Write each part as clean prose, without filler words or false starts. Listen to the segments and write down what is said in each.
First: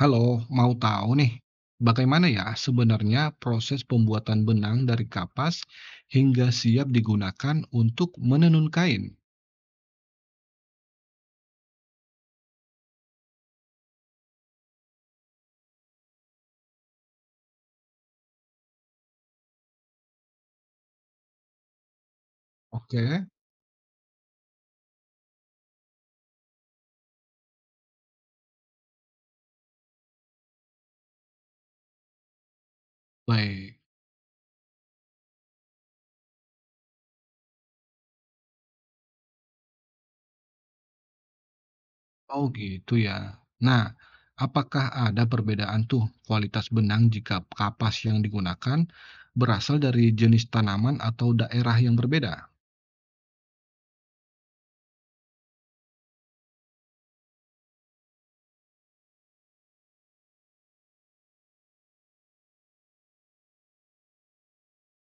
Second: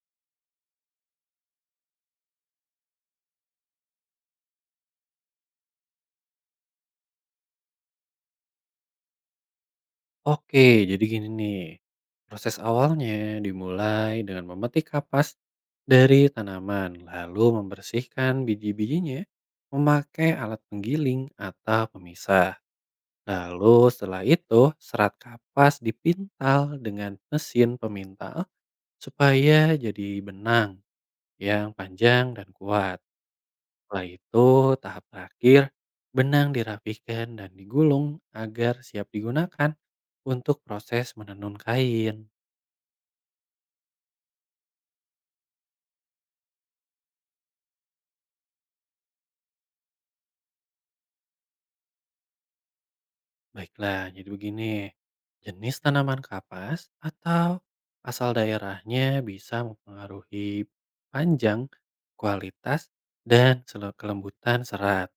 Halo, mau tahu nih, bagaimana ya sebenarnya proses pembuatan benang dari kapas hingga siap digunakan untuk menenun kain? Oke, jadi gini nih. Proses awalnya dimulai dengan memetik kapas dari tanaman, lalu membersihkan biji-bijinya memakai alat penggiling atau pemisah. Oke. Lalu setelah itu, serat kapas dipintal dengan mesin pemintal supaya jadi benang yang panjang dan kuat. Baik. Setelah itu, tahap terakhir, benang dirapikan dan digulung agar siap digunakan untuk proses menenun kain. Oh gitu ya. Nah, apakah ada perbedaan tuh kualitas benang jika kapas yang digunakan berasal dari jenis tanaman atau daerah yang berbeda? Baiklah, jadi begini. Jenis tanaman kapas atau asal daerahnya bisa mempengaruhi panjang, kualitas, dan kelembutan serat.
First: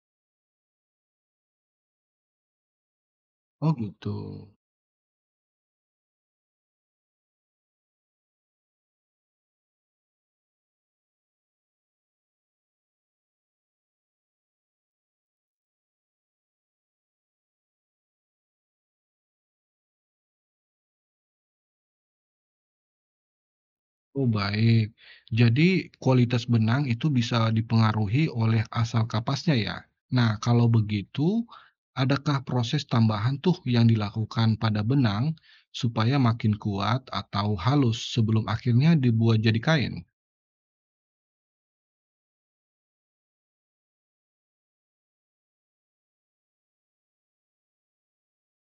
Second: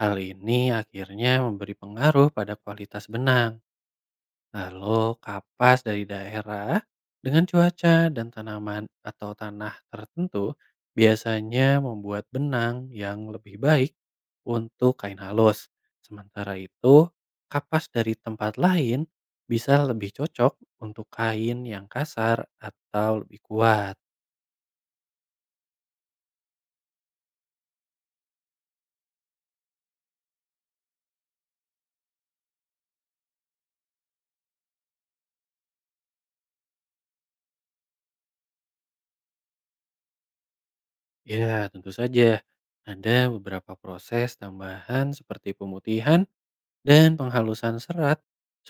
Hal ini akhirnya memberi pengaruh pada kualitas benang. Oh gitu. Lalu kapas dari daerah dengan cuaca dan tanaman atau tanah tertentu biasanya membuat benang yang lebih baik untuk kain halus. Sementara itu, kapas dari tempat lain bisa lebih cocok untuk kain yang kasar atau lebih kuat. Oh, baik. Jadi kualitas benang itu bisa dipengaruhi oleh asal kapasnya ya. Nah, kalau begitu, adakah proses tambahan tuh yang dilakukan pada benang supaya makin kuat atau halus sebelum akhirnya dibuat jadi kain? Ya, tentu saja ada beberapa proses tambahan seperti pemutihan dan penghalusan serat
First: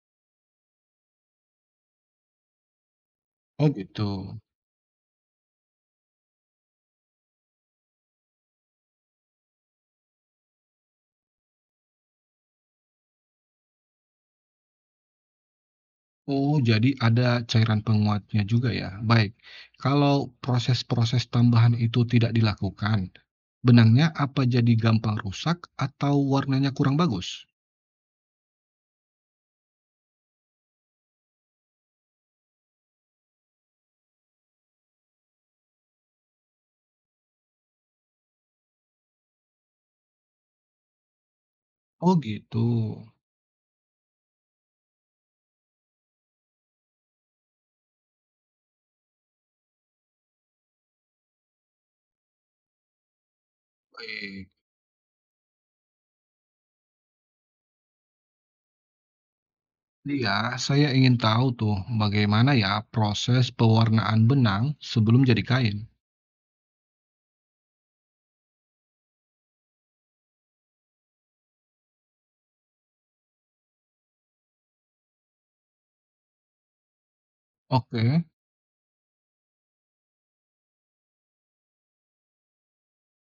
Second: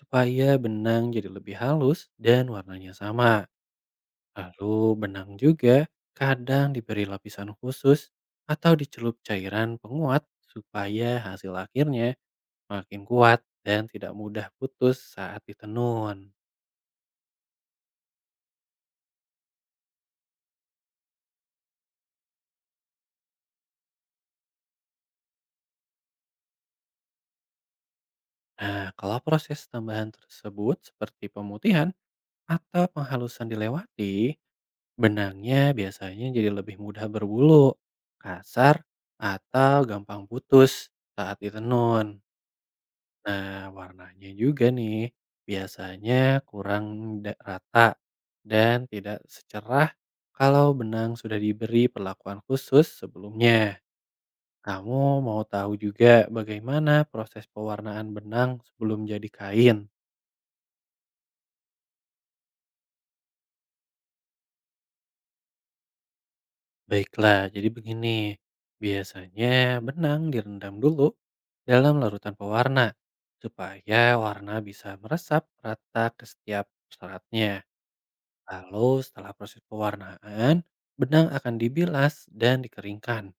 supaya benang jadi lebih halus dan warnanya sama. Oh, gitu. Lalu benang juga kadang diberi lapisan khusus atau dicelup cairan penguat supaya hasil akhirnya makin kuat dan tidak mudah putus saat ditenun. Oh, jadi ada cairan penguatnya juga ya. Baik. Kalau proses-proses tambahan itu tidak dilakukan, benangnya apa jadi gampang rusak atau warnanya kurang bagus? Nah, kalau proses tambahan tersebut seperti pemutihan atau penghalusan dilewati, benangnya biasanya jadi lebih mudah berbulu, kasar, atau gampang putus saat Oh ditenun. gitu. Nah, warnanya juga nih biasanya kurang rata dan tidak secerah kalau benang sudah diberi perlakuan khusus sebelumnya. Oke. Kamu mau tahu juga bagaimana proses pewarnaan benang sebelum jadi kain? Iya, saya ingin tahu tuh bagaimana ya proses pewarnaan benang sebelum jadi kain. Baiklah, jadi begini. Biasanya benang direndam dulu dalam larutan pewarna supaya warna bisa meresap rata ke setiap seratnya. Oke, Lalu setelah proses pewarnaan, benang akan dibilas dan dikeringkan.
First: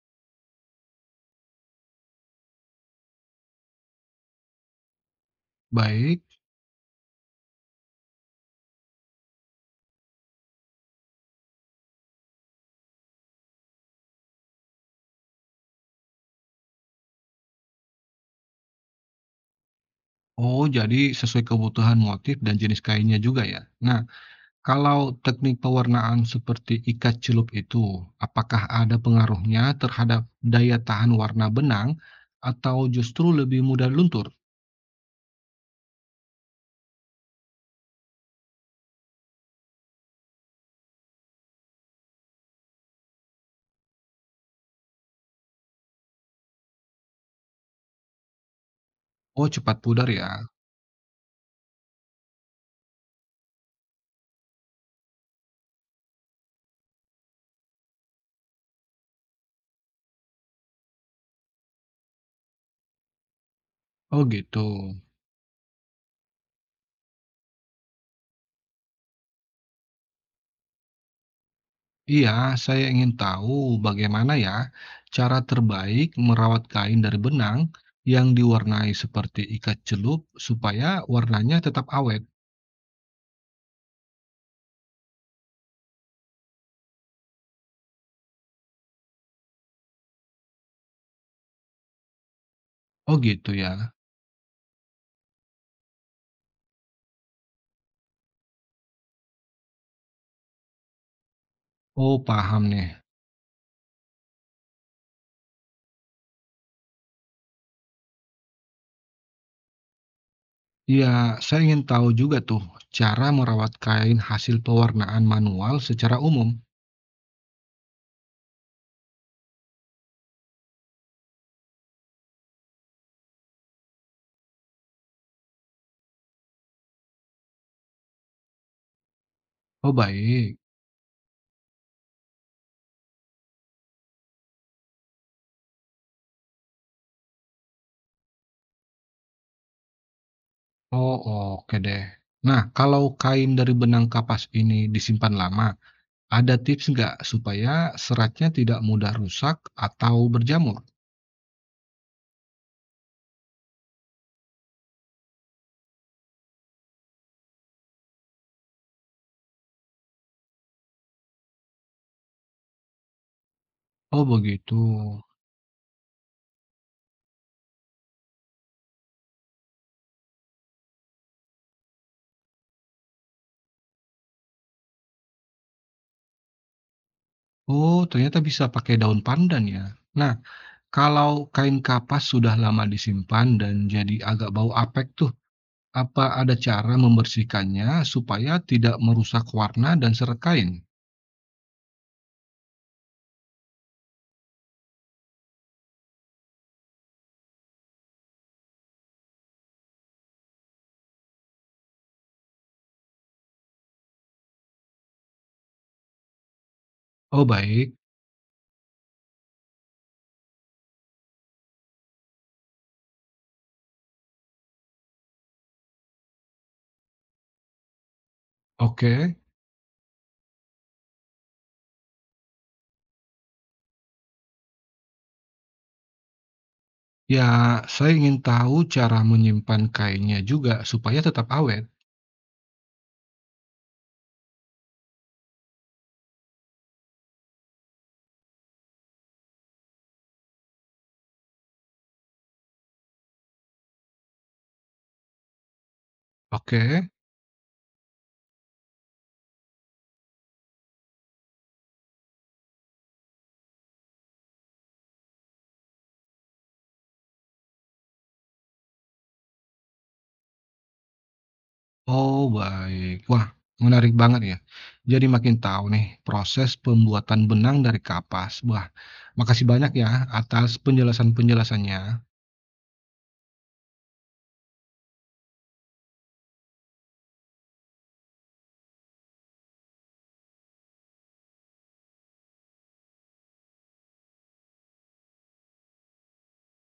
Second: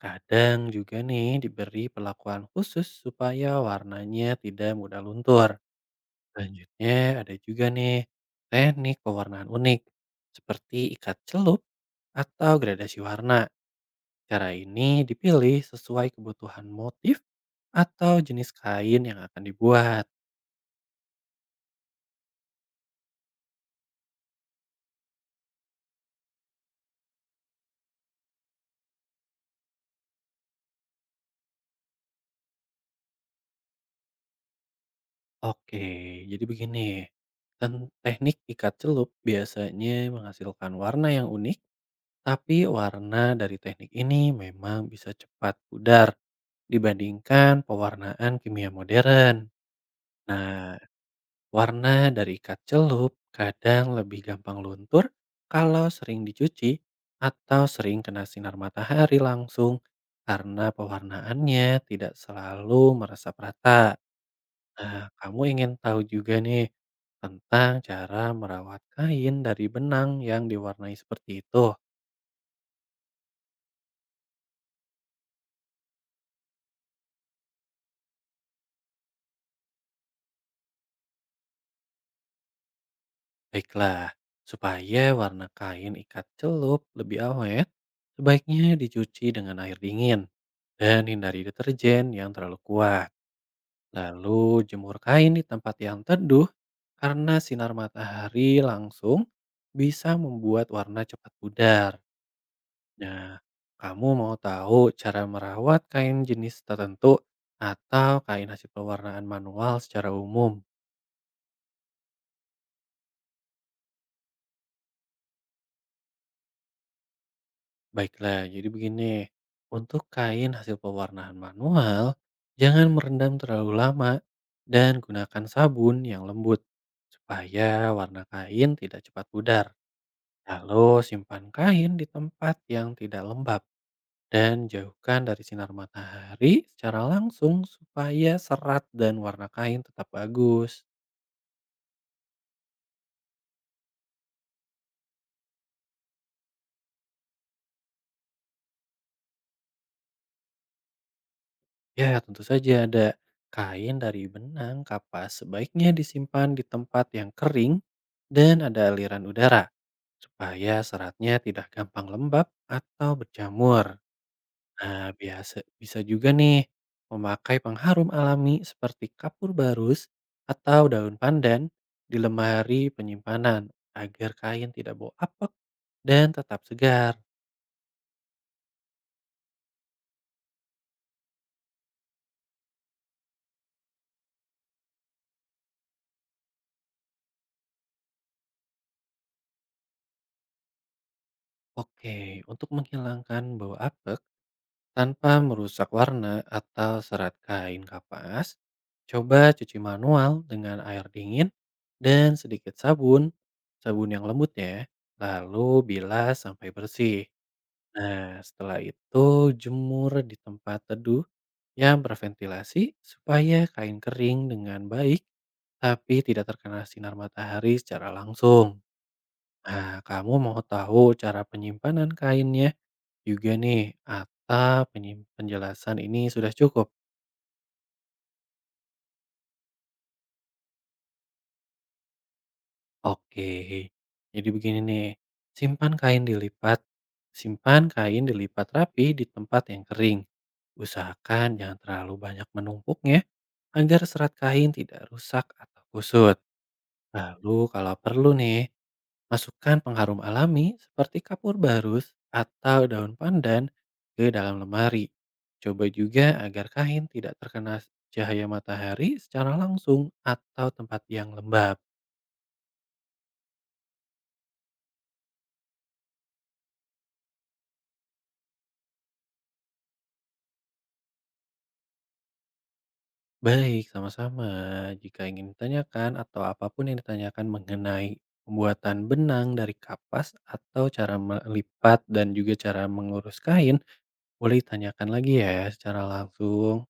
Kadang juga nih diberi perlakuan khusus supaya warnanya tidak mudah luntur. baik. Selanjutnya ada juga nih teknik pewarnaan unik seperti ikat celup atau gradasi warna. Cara ini dipilih sesuai kebutuhan motif atau jenis kain yang akan dibuat. Oh, jadi sesuai kebutuhan motif dan jenis kainnya juga ya. Nah, kalau teknik pewarnaan seperti ikat celup itu, apakah ada pengaruhnya terhadap daya tahan warna benang atau justru lebih mudah luntur? Oke, jadi begini. Dan teknik ikat celup biasanya menghasilkan warna yang unik, tapi warna dari teknik ini memang bisa cepat pudar dibandingkan pewarnaan kimia modern. Oh, cepat pudar ya. Nah, warna dari ikat celup kadang lebih gampang luntur kalau sering dicuci atau sering kena sinar matahari langsung karena pewarnaannya tidak selalu meresap rata. Oh, gitu. Nah, kamu ingin tahu juga nih tentang cara merawat kain dari benang yang diwarnai seperti itu. Iya, saya ingin tahu bagaimana ya cara terbaik merawat kain dari benang yang diwarnai seperti ikat celup supaya warnanya tetap awet. Baiklah, supaya warna kain ikat celup lebih awet, sebaiknya dicuci dengan air dingin dan hindari deterjen yang terlalu kuat. Oh gitu ya. Lalu jemur kain di tempat yang teduh karena sinar matahari langsung bisa membuat warna cepat pudar. Oh paham nih. Nah, kamu mau tahu cara merawat kain jenis tertentu atau kain hasil pewarnaan manual secara umum? Iya, saya ingin tahu juga tuh cara merawat kain hasil pewarnaan manual secara umum. Baiklah, jadi begini. Untuk kain hasil pewarnaan manual, jangan merendam terlalu lama dan gunakan sabun yang lembut supaya warna kain tidak cepat pudar. Oh baik. Lalu simpan kain di tempat yang tidak lembab dan jauhkan dari sinar matahari secara langsung supaya serat dan warna kain tetap bagus. Oh, oke deh. Nah, kalau kain dari benang kapas ini disimpan lama, ada tips nggak supaya seratnya tidak mudah rusak atau berjamur? Ya, tentu saja ada. Kain dari benang kapas sebaiknya disimpan di tempat yang kering dan ada aliran udara supaya seratnya tidak gampang lembab atau berjamur. Oh begitu. Nah, biasa bisa juga nih memakai pengharum alami seperti kapur barus atau daun pandan di lemari penyimpanan agar kain tidak bau apek dan tetap segar. Oh ternyata bisa pakai daun pandan ya. Nah, kalau kain kapas sudah lama disimpan dan jadi agak bau apek tuh, apa ada cara membersihkannya supaya tidak merusak warna dan serat kain? Oke, untuk menghilangkan bau apek tanpa merusak warna atau serat kain kapas, coba cuci manual dengan air dingin dan sedikit sabun, sabun yang lembut ya, lalu bilas sampai bersih. Oh baik, Nah, setelah itu jemur di tempat teduh yang berventilasi supaya kain kering dengan baik tapi tidak terkena sinar matahari secara langsung. oke. Nah, kamu mau tahu cara penyimpanan kainnya juga nih atau penjelasan ini sudah cukup? Ya, saya ingin tahu cara menyimpan kainnya juga supaya tetap awet. Oke. Jadi begini nih, simpan kain dilipat. Simpan kain dilipat rapi di tempat yang kering. Usahakan jangan terlalu banyak menumpuknya agar serat kain tidak rusak atau kusut. Oke. Lalu kalau perlu nih, masukkan pengharum alami seperti kapur barus atau daun pandan ke dalam lemari. Coba juga agar kain tidak terkena cahaya matahari secara langsung atau tempat yang lembab. Oh, baik. Wah, menarik banget ya. Jadi makin tahu nih proses pembuatan benang dari kapas. Wah, makasih banyak ya atas penjelasan-penjelasannya. Baik, sama-sama. Jika ingin ditanyakan atau apapun yang ditanyakan mengenai pembuatan benang dari kapas atau cara melipat dan juga cara mengurus kain, boleh tanyakan lagi ya secara langsung.